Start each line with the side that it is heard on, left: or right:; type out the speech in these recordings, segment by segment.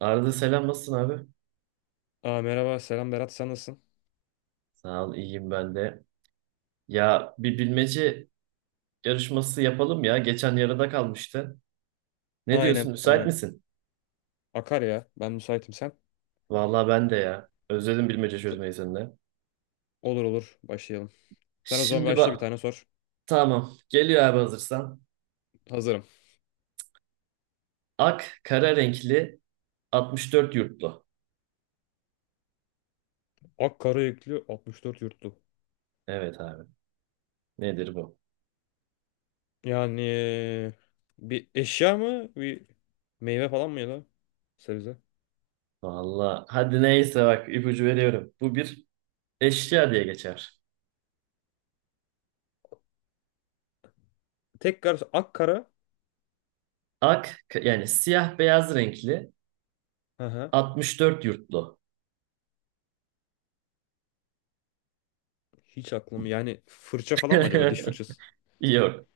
right: Arada selam, nasılsın abi?
left: Aa, merhaba selam Berat sen nasılsın?
right: Sağ ol, iyiyim ben de. Ya bir bilmece yarışması yapalım ya. Geçen yarıda kalmıştı. Ne diyorsun,
left: Aynen
right: müsait
left: aynen.
right: misin?
left: Akar ya ben müsaitim sen.
right: Vallahi ben de ya. Özledim bilmece
left: T-
right: çözmeyi seninle.
left: olur olur başlayalım. Sen o zaman
right: Şimdi
left: başla bir
right: bak,
left: tane sor.
right: tamam, geliyor abi, hazırsan.
left: Hazırım.
right: Ak kara renkli, 64 yurtlu.
left: Ak Karayüklü 64 yurtlu.
right: Evet abi, nedir bu?
left: Yani bir eşya mı bir meyve falan mı ya da sebze?
right: Vallahi hadi neyse, bak ipucu veriyorum. Bu bir eşya diye geçer.
left: Tekrar akkara.
right: Ak yani siyah beyaz renkli,
left: Hı hı.
right: 64 yurtlu.
left: Hiç aklım yani fırça falan mı acaba diş fırçası?
right: Yok.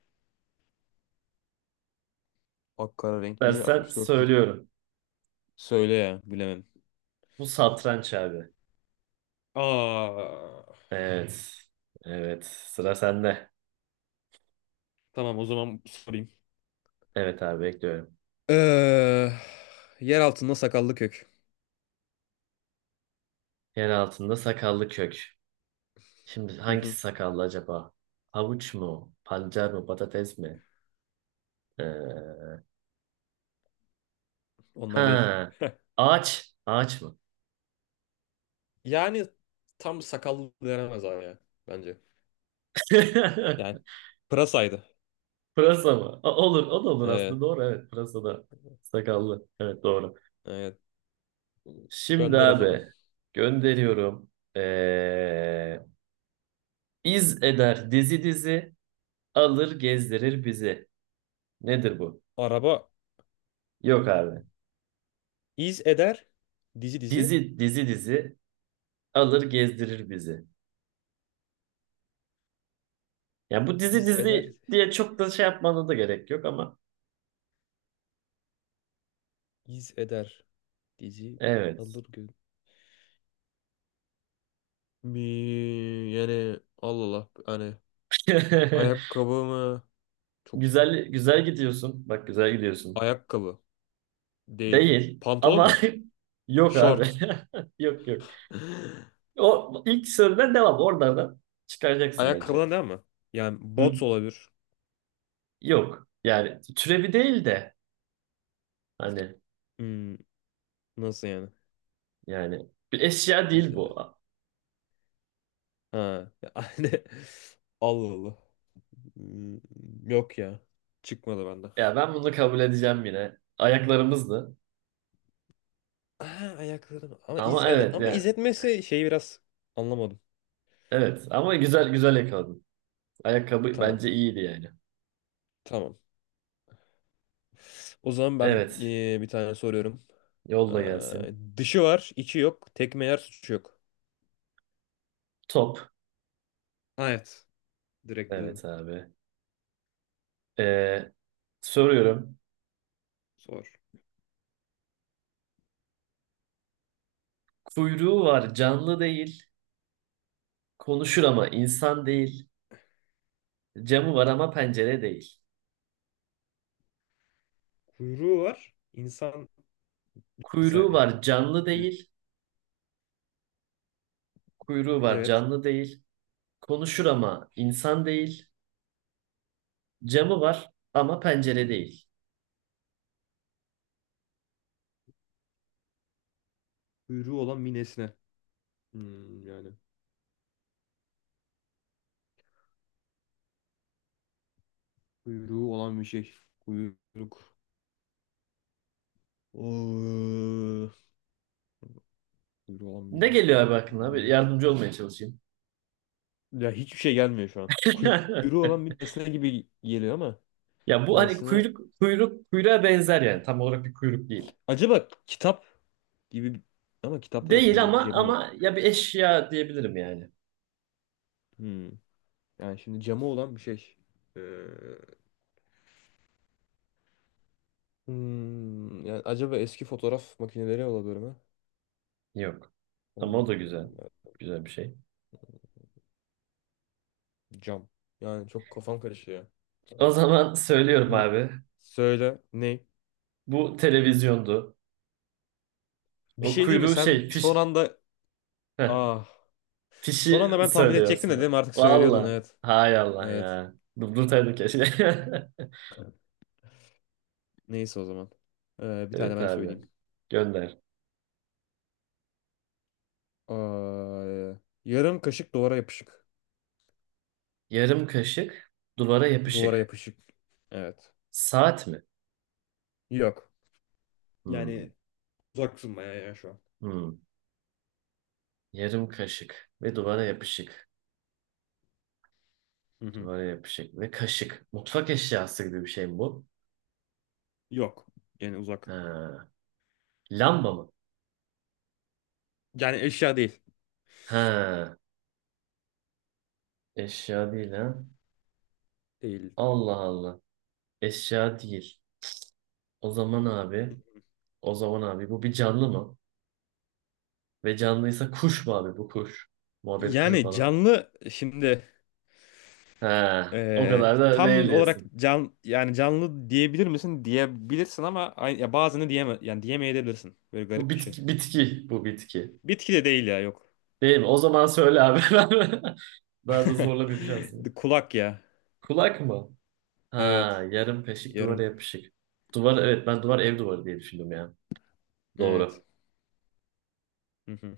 left: Akkara renkli
right: Dersen
left: 64 yurt.
right: söylüyorum.
left: Söyle ya bilemem.
right: Bu satranç abi. Hmm.
left: Aa,
right: Evet. Evet. Sıra sende.
left: tamam o zaman sorayım.
right: Evet abi, bekliyorum.
left: Ee, Yer altında sakallı kök.
right: Yer altında sakallı kök. Şimdi
left: Hı
right: hangisi
left: hı.
right: sakallı acaba? Havuç mu? Pancar mı? Patates mi? Ee,
left: Onlar değil.
right: ha. Ağaç. Ağaç mı?
left: Yani tam sakallı denemez abi ya bence. Yani pırasaydı.
right: Pırasa mı? O- olur. O da olur
left: Ee,
right: aslında. Doğru, evet. Pırasa da sakallı. Evet, doğru.
left: evet.
right: Şimdi
left: Gönder o zaman.
right: abi, gönderiyorum. Ee, iz eder dizi dizi. Alır gezdirir bizi. Nedir bu?
left: Araba
right: Yok abi.
left: iz eder. Dizi dizi.
right: Dizi dizi dizi, alır gezdirir bizi. Ya bu dizi
left: İz eder.
right: dizi diye çok da şey yapmana da gerek yok ama
left: İz eder. Dizi
right: evet.
left: alır gün. Mi yani Allah Allah hani ayakkabı mı? Çok
right: Güzel güzel gidiyorsun. Bak, güzel gidiyorsun.
left: ayakkabı değil.
right: Değil
left: Pantolon
right: ama
left: mu?
right: yok abi.
left: Şort.
right: Yok, yok. O ilk sorudan devam. Oralardan çıkaracaksın bence.
left: Ayakkabıdan değil mi? Yani
right: Hı?
left: bot olabilir.
right: Yok. Yani türevi değil de, hani,
left: Hmm, Nasıl yani?
right: yani bir eşya değil
left: İzle.
right: bu.
left: Ha. Yani Allah Allah. Hmm, Yok ya. Çıkmadı bende.
right: Ya ben bunu kabul edeceğim yine. Ayaklarımızdı.
left: Ha, ayaklarım. Ama iz
right: Ama
left: ed-
right: evet
left: ama
right: yani.
left: iz etmesi şeyi biraz anlamadım.
right: Evet ama güzel güzel yakaladın. Ayakkabı
left: Tamam.
right: bence iyiydi yani.
left: Tamam. O zaman ben
right: Evet.
left: bir tane soruyorum.
right: Yolla gelsin.
left: Dışı var, içi yok. Tekme yer, suçu yok.
right: Top.
left: Ha, evet. Direkt bildim.
right: Evet abi. Ee, soruyorum.
left: Sor.
right: Kuyruğu var, canlı değil. Konuşur ama insan değil. Camı var ama pencere değil.
left: Kuyruğu var. İnsan bir
right: Kuyruğu
left: saniye.
right: var, canlı
left: Kuy-
right: değil. Kuyruğu var,
left: Evet.
right: canlı değil. Konuşur ama insan değil. Camı var ama pencere değil.
left: Kuyruğu olan bir nesne. Hmm, yani. Kuyruğu olan bir şey. Kuyruk. Oo. Kuyruğu olan
right: Ne
left: bir
right: geliyor
left: nesne.
right: abi aklına?
left: Öyle
right: Bir
left: mi?
right: yardımcı olmaya çalışayım.
left: Ya hiçbir şey gelmiyor şu an. Kuyruğu olan bir nesne gibi geliyor ama
right: Ya bu hani
left: nesne...
right: kuyruk, kuyruk kuyruğa benzer yani. Tam olarak bir kuyruk değil.
left: Acaba kitap gibi ama kitapta da
right: Değil
left: bence
right: ama,
left: camı yok.
right: ama ya bir eşya diyebilirim yani.
left: Hmm. Yani şimdi camı olan bir şey. Ee, Yani acaba eski fotoğraf makineleri olabilir mi?
right: Yok. Ama o
left: Onlar.
right: da güzel.
left: Onlar
right: Güzel bir şey.
left: cam. Yani çok kafam karışıyor.
right: O zaman söylüyorum
left: Hmm,
right: abi.
left: Söyle. Ne?
right: Bu televizyondu.
left: Bir
right: O
left: şey değil mi?
right: kuyruğu
left: Sen
right: şey, fiş,
left: son anda...
right: heh,
left: Ah. Son
right: fişi
left: anda ben tahmin
right: söylüyor
left: edecektim de değil
right: aslında.
left: mi? Artık söylüyordun
right: Valla.
left: evet.
right: Hay Allah
left: Evet.
right: ya. Durdurtaydım keşke.
left: Neyse o zaman. Bir tane
right: Evet
left: ben
right: abi.
left: söyleyeyim.
right: Gönder.
left: Aa, yarım kaşık duvara yapışık.
right: Yarım kaşık duvara
left: Duvara
right: yapışık.
left: yapışık. Evet.
right: Saat mi?
left: Yok.
right: Hmm.
left: Yani uzaksın bayağı ya şu an.
right: Hmm. Yarım kaşık ve duvara yapışık.
left: Hı hı.
right: Duvara yapışık ve kaşık. Mutfak eşyası gibi bir şey mi bu?
left: Yok. Yani uzak.
right: Ha. Lamba mı?
left: Yani eşya değil.
right: Ha. Eşya değil ha.
left: Değil.
right: Allah Allah. Eşya değil. O zaman abi, o zaman abi bu bir canlı mı? Ve canlıysa kuş mu abi, bu kuş? Muhabbet kuşu
left: Yani
right: falan.
left: canlı şimdi
right: Ha. O kadar da değil
left: tam olarak
right: diyorsun.
left: can yani canlı diyebilir misin? Diyebilirsin ama ya bazını diyeme yani diyemeyebilirsin. Böyle
right: Bu
left: garip bir şey.
right: bitki, bitki. Bu bitki.
left: Bitki de değil ya yok.
right: Değil mi? O zaman söyle abi. Daha da zorla bir şey şansını.
left: Kulak ya.
right: Kulak mı? Ha,
left: Evet.
right: yarım kaşık
left: Yarım.
right: duvara yapışık. Duvar, evet, ben duvar, ev duvarı diye düşündüm ya.
left: Evet.
right: Doğru.
left: Hı hı.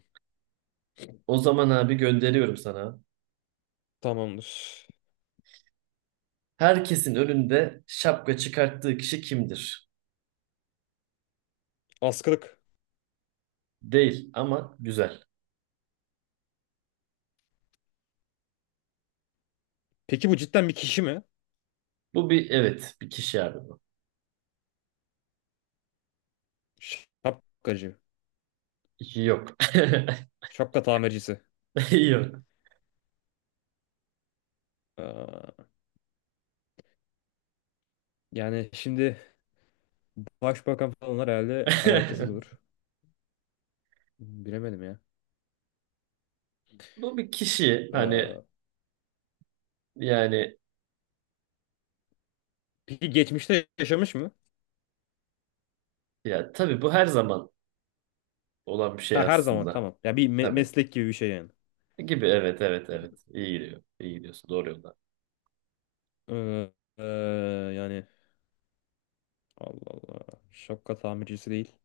right: O zaman abi gönderiyorum sana.
left: Tamamdır.
right: Herkesin önünde şapka çıkarttığı kişi kimdir?
left: Askılık.
right: Değil ama güzel.
left: Peki bu cidden bir kişi mi?
right: Bu bir, evet, bir kişi abi bu.
left: Şapkacı.
right: Yok.
left: Şapka tamircisi.
right: Yok.
left: Aa, yani şimdi başbakan falanlar herhalde alakasız olur. Bilemedim ya.
right: Bu bir kişi, hani
left: Aa,
right: yani,
left: peki geçmişte yaşamış mı?
right: ya tabii bu her zaman olan bir şey
left: Ha her zaman
right: aslında.
left: tamam. Ya bir
right: Tabii.
left: meslek gibi bir şey yani.
right: Gibi, evet, evet, evet. İyi gidiyor. İyi gidiyorsun. Doğru yolda.
left: Ee, ee, Yani Allah Allah. Şapka tamircisi değil.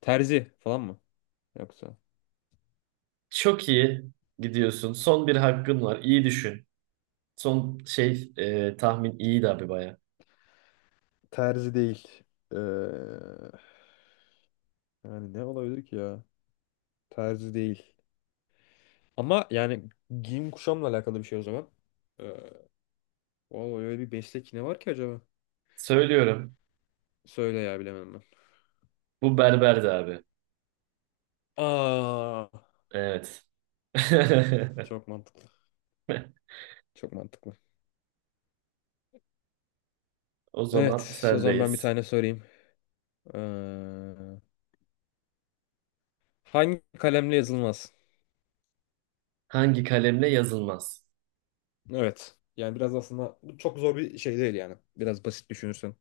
left: Terzi falan mı? Yoksa.
right: Çok iyi gidiyorsun. Son bir hakkın var. İyi düşün. Son şey, tahmin iyiydi abi baya.
left: Terzi değil. Ee, Yani ne olabilir ki ya? Terzi değil. Ama yani giyim kuşamla alakalı bir şey o zaman. Ee, Vallahi öyle bir meslek ne var ki acaba?
right: Söylüyorum.
left: Söyle ya bilemem ben.
right: Bu berberdi abi.
left: Aa,
right: Evet.
left: çok mantıklı. Çok mantıklı.
right: O zaman
left: Evet, o zaman ben bir
right: sendeyiz.
left: tane sorayım. Ee, Hangi kalemle yazılmaz?
right: Hangi kalemle yazılmaz?
left: Evet. Yani biraz aslında bu çok zor bir şey değil yani. Biraz basit düşünürsen.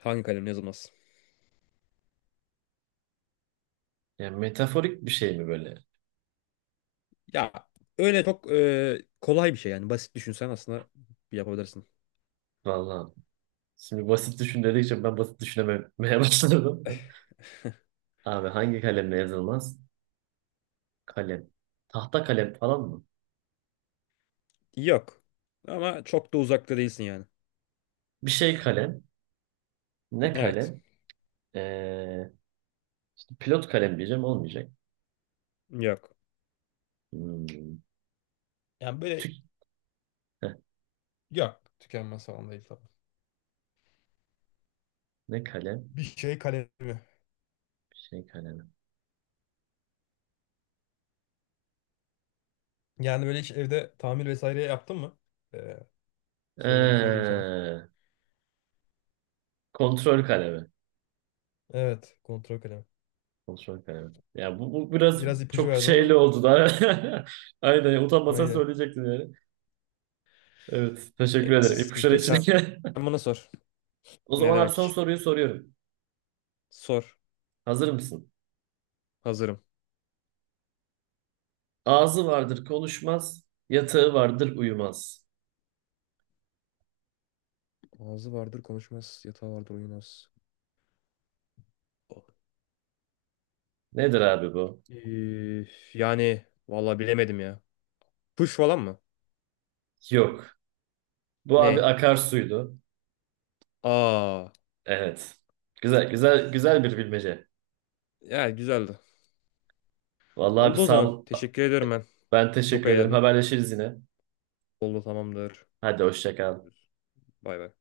left: Hangi kalemle yazılmaz?
right: Yani metaforik bir şey mi böyle?
left: Ya öyle çok kolay bir şey yani. Basit düşünsen aslında yapabilirsin.
right: Vallahi. Şimdi basit düşün dedikçe ben basit düşünememeye başladım. Abi hangi kalemle yazılmaz? Kalem. Tahta kalem falan mı?
left: Yok. Ama çok da uzakta değilsin yani.
right: Bir şey kalem. Ne
left: Evet.
right: kalem? Ee, pilot kalem diyeceğim, olmayacak.
left: Yok.
right: Hmm.
left: Yani böyle
right: Tük-, heh,
left: yok. Tükenmez falan değil tabii.
right: ne kalem?
left: Bir şey kalemi.
right: Bir şey kalemi.
left: Yani böyle hiç evde tamir vesaire yaptın mı? Ee, Söyle sorayım sana.
right: Ee, kontrol kalemi.
left: Evet. Kontrol kalemi.
right: Kontrol kalemi. Ya bu, bu biraz
left: Biraz ipucu
right: çok
left: verdim
right: şeyli
left: ama.
right: oldu da. Aynen, utanmasan
left: Aynen.
right: söyleyecektin yani. Evet, teşekkür
left: Neyse
right: ederim
left: sıkıntı
right: ipuçları
left: yok.
right: için.
left: Sen sen bana sor.
right: O
left: Ne
right: zaman abi son
left: demek?
right: soruyu soruyorum.
left: Sor.
right: Hazır mısın?
left: Hazırım.
right: Ağzı vardır konuşmaz, yatağı vardır uyumaz.
left: Ağzı vardır konuşmaz. Yatağı vardır uyumaz.
right: Nedir abi bu?
left: Ee, Yani vallahi bilemedim ya. Kuş falan mı?
right: Yok. Bu abi
left: Ney?
right: akarsuydu.
left: Aa.
right: Evet. Güzel, güzel, güzel bir bilmece.
left: Ya güzeldi.
right: Vallahi abi
left: Oldu o
right: sağ
left: zaman.
right: ol.
left: Teşekkür ediyorum ben.
right: Ben
left: Çok
right: teşekkür ederim.
left: eğlendim.
right: Haberleşiriz yine.
left: Oldu tamamdır.
right: Hadi hoşça kal.
left: Bay bay.